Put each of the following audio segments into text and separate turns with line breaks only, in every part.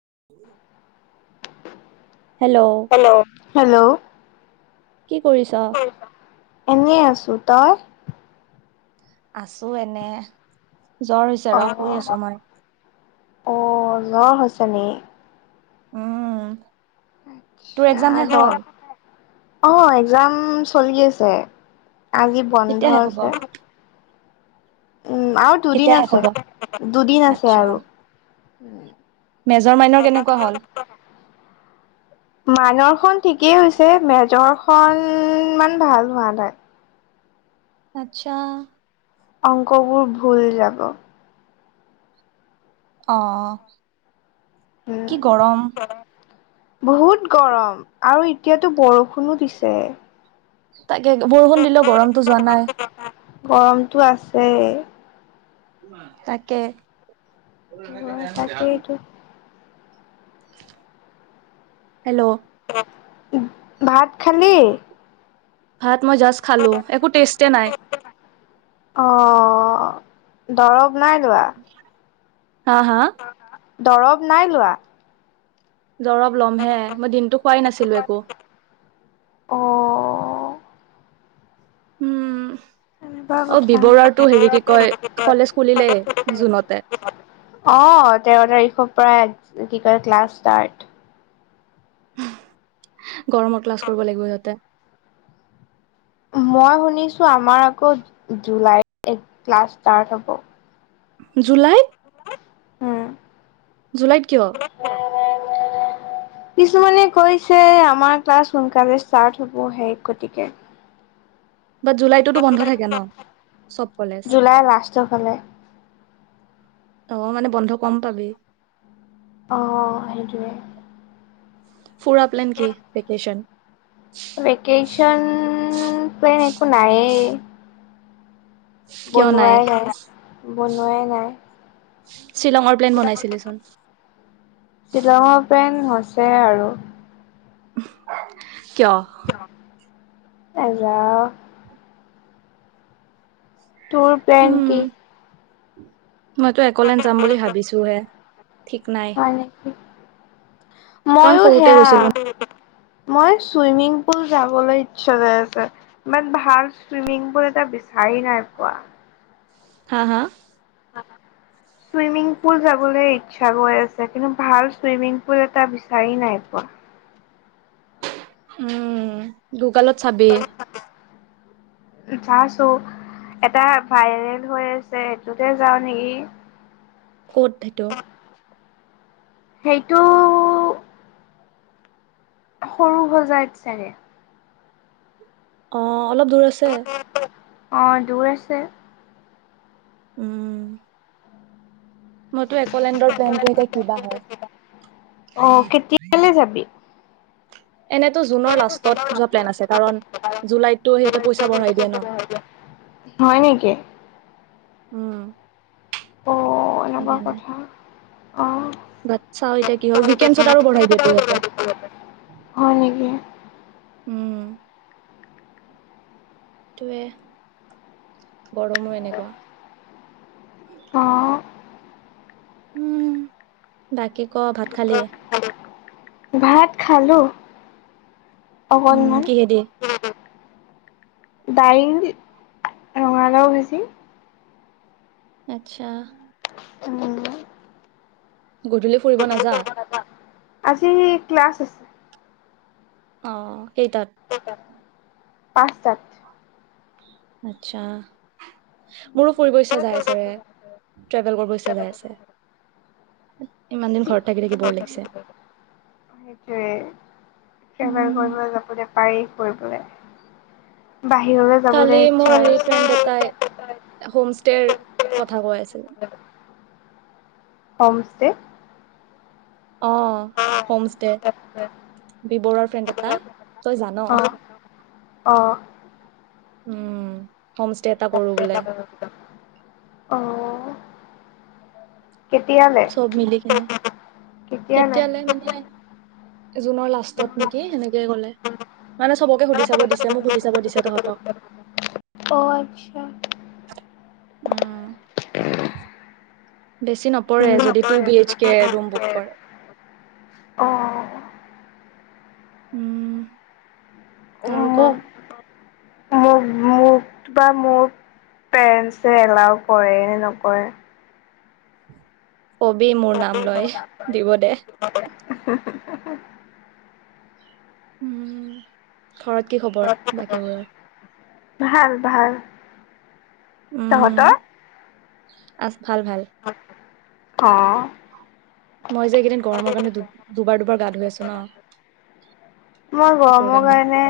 [unintelligible]
Hello, hello
কি কৰিছ?
এনে আছোঁ‌। তই?
আছো এনে। জ্বৰ হৈছে ৰ শুই আছো
অ'
মই
অ' [inaudible]
উম, তোৰ এক্জাম শেষ
আচ্ছা,
হ'ল?
অ' এক্সাম চলি আছে। আজি বন্ধ
কেতিয়া শেষ হব
আছে। উম আৰু
কেতিয়া
দুদিন
শেষ
আছে।
হব?
দুদিন আছে
আচ্ছা
আৰু। উ
মেজৰ মাইনৰ কেনেকুৱা হ'ল?
খন ঠিকেই হৈছে মেজৰখন ইমান ভাল হোৱা নাই।
আচ্ছা,
অংকবোৰ ভুল যাব।
অ কি গৰম
উম বহুত গৰম আৰু এতিয়াতো বৰষুণো দিছে।
তাকে বৰষুণ দিলেও গৰমতটো যোৱা নাই।
গৰমতটো আছে।
তাকে,
ৱে তাকেইটো।
হেল্ল'?
[unintelligible] ভাত খালি?
ভাত মই জাষ্ট খালোঁ। একো টেষ্টে নাই।
অ' দৰৱ নাই লোৱা?
হা - হা?
দৰৱ নাই লোৱা।
দৰৱ ল'মহে । মই দিনটো খোৱাই নাছিলোঁ একো।
অ',
উম
সেনেকুৱা কথা। অ' বি বৰুৱাৰটো হেৰি কি কয় কলেজ খুলিলেই জুনতে । অ' তেৰ' তাৰিখৰ পৰা কি কৰে ক্লাছ ষ্টাৰ্ট।
গৰমৰ ক্লাছ কৰিব লাগিব সিহঁতে।
মই শুনিছোঁ আমাৰ আকৌ জুলাইত ক্লাছ ষ্টাৰ্ট হ'ব।
জুলাইত? জুলাইত কিয়?
কিছুমানে কৈছে আমাৰ ক্লাছ সোনকালে ষ্টাৰ্ট হবহে গতিকে
বাট জুলাইটোতো বন্ধ থাকে ন'? চ'ব কলেজ।
জুলাই লাষ্টৰ ফালে,
অ' মানে বন্ধ কম পাবি।
অ' সেইটোৱে।
ফুৰা প্লেন কি? ভেকেশ্যন?
ভেকেশন প্লেন একো নায়েই। বনোৱাই নাই, বনোৱাই নাই।
উম শ্বিলঙৰ প্লেন বনাইছিলিচোন?
শ্বিলঙৰ প্লেন হৈছে আৰু।
উম্ আ কিয়?
নেযাওঁ। তোৰ প্লেন কি?
উম মইতো এক'লেন যাম বুলি ভাবিছোঁ হে।
হয় নেকি?
কাৰণ
ময়ো
সৰুতে
সেয়া
গৈছিলো
মই চুইমিং পুল যাবলৈ ইচ্ছা গৈ আছে, বাট ভাল চুইমিং পুল এটা বিচাৰি নাই পোৱা।
হা-হা?
চুইমিং পুল যাবলৈ ইচ্ছা গৈ আছে, কিন্তু ভাল চুইমিং পুল এটা বিচাৰি নাই পোৱা।
উম গুগালত চাবি।
চাইছোঁ। এটা ভাইৰেল হৈ আছে, এইটোতে যাওঁ নেকি?
ক'ত সেইটো?
সেইটো সৰুসজাইত চাগে।
অ, অলপ দূৰ আছে।
অঁ দূৰ আছে৷
উম, মোৰতো এক'লেণ্ডৰ প্লেনটো এতিয়া কিবা হয়?
অ কেতিয়ালৈ যাবি
এনেতো জুনৰ লাষ্টত যোৱা প্লেন আছে কাৰণ জুলাইত টো সিহঁতে পইচা বঢ়াই দিয়ে ন?
হয় নেকি
উম,
অ' এনেকুৱা
সেইকাৰণে
কথা৷ অ',
বাট চাওঁ এতিয়া কি হয় উইকেণ্ডছত আৰু বঢ়াই দিয় তো ইহতে৷
হয় নেকি?
উম, টোৱে । গৰমো এনেকুৱা।
অ'
উম, বাকী ক'। ভাত খালি?
ভাত খালোঁ।
উম,
অকণমান।
কিহেদি?
কিহেদি? দাইল, ৰঙালাও ভাজি।
আচ্ছা!
[unintelligible]
গধূলি ফুৰিব নাযা?
আজি ক্লাছ আছে।
অ কেইটাত?
কেইটাত? পাঁচটাত।
আচ্ছা, মোৰো ফুৰিব ইচ্ছা যাই আছে ৰে ট্ৰেভেল কৰিব ইচ্ছা যাই আছে ইমান দিন ঘৰত থাকি থাকি ব'ৰ লাগিছে।
এইবাৰ
উম।
কৰিবলৈ যাবলৈ পাৰি কৰিবলে। বাহিৰলৈ যাবলৈ ইচ্ছা গৈছে। [unintelligible]
হোম ষ্টেৰ কথা কৈ আছে৷
হম ষ্টে?
অ' হোম ষ্টে। বি বৰুৱাৰ ফ্ৰেণ্ড এটাই, তই জান'
অ', অ',
উম, হোম ষ্টে এটা কৰোঁ বোলে।
অ',
চব মিলি কিনে
কেতিয়া লে?
কেতিয়ালে মানে জুনৰ লাষ্টত নেকি সেনেকে কলে মানে চবকে সুধি চাব দিছে মোক সুধি চাব দিছে তহঁতক ৷
অ', আচ্ছা।
উম বেছি নপৰে যদি two B H K room book কৰে ৷
অ',
উম আৰু ক
মোক মোক এনচে এলাও কৰে নে নকৰে!
কবি মোৰ নাম লয় দিব দে উম ঘৰত কি খবৰ বাকীবোৰৰ?
ভাল - ভাল৷
উম
তহঁতৰ
আছ ভাল-ভাল ৷
অ
মই যে এইকেইদিন গৰমৰ কাৰণে দু দুবাৰ - দুবাৰ গা ধুই আছোঁ ন?
মই গৰমৰ কাৰণে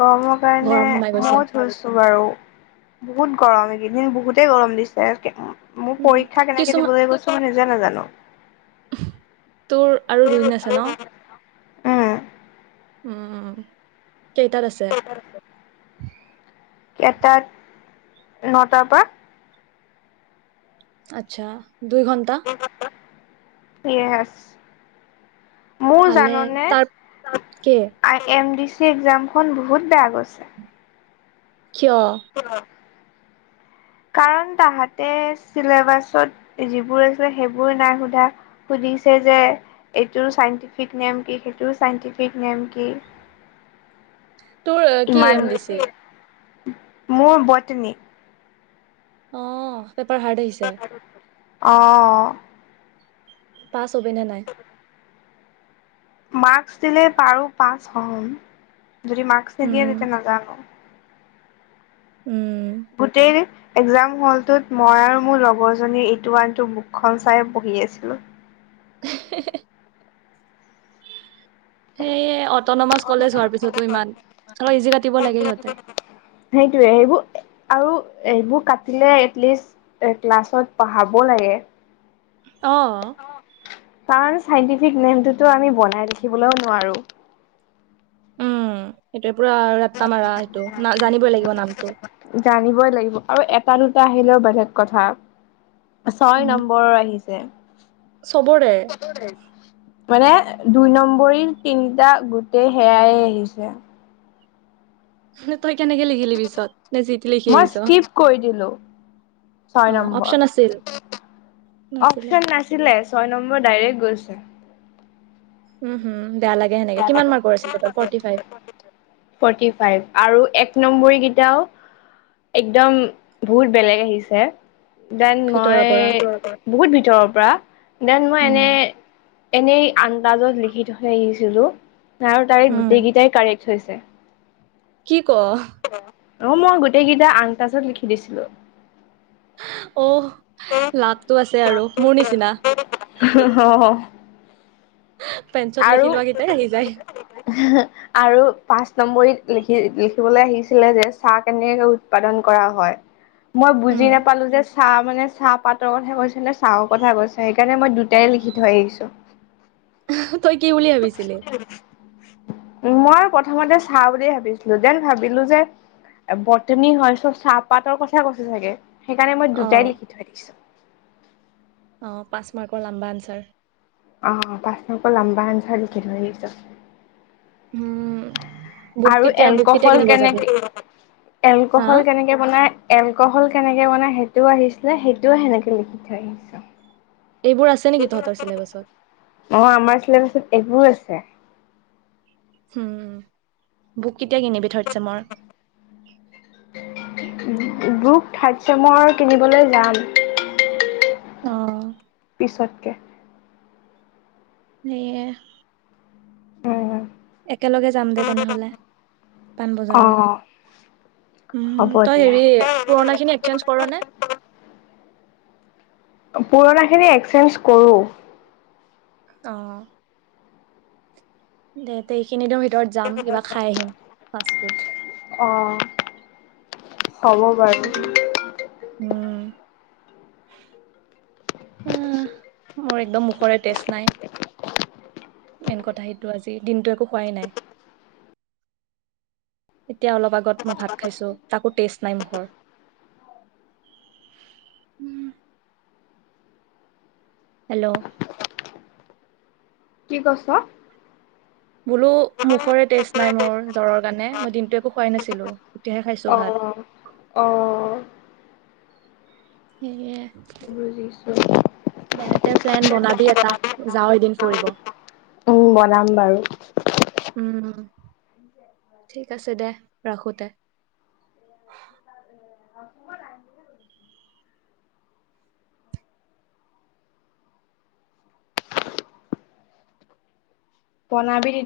গৰমৰ কাৰণে
গৰম সোমাই গৈছে
বহুত হৈছোঁ বাৰু বহুত গৰম এইকেইদিন বহুতেই গৰম দিছে মোৰ
উম,
পৰীক্ষা কেনেকে
কিছুমান
দিবলৈ গৈছোঁ মই নিজে নাজানোঁ ৷
তোৰ আৰু দুদিন আছে ন
উম
উ কেইটাত আছে?
কেটাত নটাৰ পৰা?
আচ্ছা দুই ঘণ্টা?
ইয়েছ৷ মোৰ
ভালে
জাননে
তাৰ কে
আই এম ডি সে একজামখন বহুত বেয়া গৈছে ৷
কিয়?
কাৰণ তাহাঁতে চিলেবাছত যিবোৰ আছিলে সেইবোৰ নাই সোধা সুধিছে যে এইটো চাইণ্টিফিক নেম কি সেইটো চাইণ্টিফিক নেম কি৷
তোৰ কি
ইমান
এম দিছি?
মোৰ বটনী ৷
অ পেপাৰ হাৰ্ড আহিছে ৷
অঁ
পাছ হবিনে নাই?
মাৰ্কচ দিলেই পাৰু পাঁচ হ'ম ৷ যদি মাকচ্‌ নিদিয়ে
উম,
তেতিয়া নাজানো ৷
উম।
বুটেইন [unintelligible] এক্‌জাম হলটোত মই আৰু মোৰ লগৰ জনী ইটো আনটো বুকখন চাই বহি আছিলো৷
হে হে সেইয়ে অটনমাচ কলেজ হোৱাৰ পিছতো ইমান অলপ ইজি কাটিব লাগে সিহঁতে ৷
সেইটোয়ে সেইবোৰ আৰু এইবোৰ কাটিলে এটলিষ্ট ক্লাছত পঢ়াব লাগে ৷
অ
আৰু চাইন্টিফিক নেমটোতো আমি বনাই লেখিবলৈও নোৱাৰো ৷
উম ' সেই ত্ৰিপুৰা আৰু ৰাত্তা মাৰা সেইটো ন জানিবই লাগিব নামটো ৷
জানিবই লাগিব আৰু এটা দুটা আহিলেও বেলেগ কথা, ছয়
উম,
নম্বৰৰ
চবৰে
আহিছে৷ মানে দুই নম্বৰীৰ তিনিটা গোটেই সেয়াই আহিছে ।
[inaudible] লিখিলি পিছত নে যি টি লিখি
মই
আহিছ?
স্কিপ কৰি দিলো ছয়
অ',
নম্বৰ
অপচন আছিল নাছিলে।
অপচন নাছিলে ছয় নম্বৰ ডাইৰেক্ গৈ আছা [unintelligible]
উম ' হম
ফৰ্টি ফাইভ আৰু এক নম্বৰীকেইটাও [unintelligible] একদম বহুত বেলেগ আহিছে । দেন মই
ভিতৰৰ পৰা।
বহুত ভিতৰৰ পৰা দেন মই
উম।
এনে এনেই আন্দাজত লিখি থই আহি জিলো [unintelligible] নাই তাৰে
উম,
গোটেইকেইটাই কাৰেক৷ থৈছে৷
কি ক '
অ মই গোটেইকেইটা আন তাজত লিখি দিছিলো ।
অ'হ, লাবটো আছে আৰু মোৰ নিচিনা ।
অ আৰু
আহি যায়।
হে আৰু পাঁচ নম্বৰীত লিখি লিখিবলৈ আহিছিলে যে চাহ কেনেকৈ উৎপাদন কৰা হয়? মই
উম,
বুজি নাপালো যে চাম মানে চাহ পাতৰ কথা কৈছে নে চাহৰ কথা কৈছে সেইকাৰণে মই দুটাই লিখি থৈ আহিছো।
[inaudible] তই কি উলি ভাবিছিলি?
মই আৰু প্ৰথমতে চাহ বুলিয়ে ভাবিছিলো দেন ভাবিলো যে বটনী হয় চ চাহপাতৰ কথা কৈছে চাগে? সেইকাণে মই
অ',
দুটাই লিখি থৈ আইছো ।
অ ', পাঁচ মাৰ্কৰ লাম্বা আনচাৰ ৷
অ পাঁচ ন ক লম্বা আন চাৰ লিখি থৈ আহিছোঁ।
উম, বুক
আৰু
কেতিয়া বুক কেতিয়া
এলকহল
কিনিব যাবি?
কেনেকে -
হা?
এলকহল কেনেকে বনাই -এলকহল কেনেকে বনাই সেইটোও আহিছিলে সেইটোও সেনেকে লিখি থৈ আহিছো।
এইবোৰ আছে নেকি তহঁতৰ চিলেবাছত?
নহ আমাৰ চিলেবচত এইবোৰ আছে [unintelligible]
উম' বুক কেতিয়া কিনিবি থাৰ্ড ছেমৰ?
ম বু- থাৰ্ড ছেমৰ কিনিবলৈ যাম ৷
অ
ছতকে
সেয় [unintelligible]
উ [unintelligible]
একেলগে যাম দে তেনেহলে ৷
অ
পাণবজাৰত, উম
হ'ব
তই
দিয়া
হেৰি পুৰণাখিনি এক্সেঞ্জ কৰ নে?
পুৰণা খিনি এক্সচেঞ্জ কৰো ৷
অ দে দেখ তিনিদিন ভিতত যাম কিবা খাই আহিম ৷ ফাষ্ট ফুড
অ হ'ব বাৰু।
উমম ম ম মোৰ একদম মুখৰে তেচ নাই৷ মেইন কথা সেইটো আজি দিনটো একো খোৱাই নাই, এতিয়া অলপ আগত মই ভাত খাইছো তাকো টেষ্ট নাই মুখৰ৷ উম, হেল্ল'
কি কৈছ?
বোলো মুখৰে টেষ্ট নাই মোৰ জ্বৰৰ কাৰণে মই দিনটো একো খোৱাই নাছিলো ৷ এতিয়াহে খাইছো ভাত ৷
অ', অ',
এ
বুজিছোঁ।
দেহতে প্লেন বনাবি এটা যাও এদিন ফুৰিব ৷
উ বনাম বাৰু৷
উম ঠিক আছে দে ৰাখোতে ৷
পনাাব দি [unintelligible]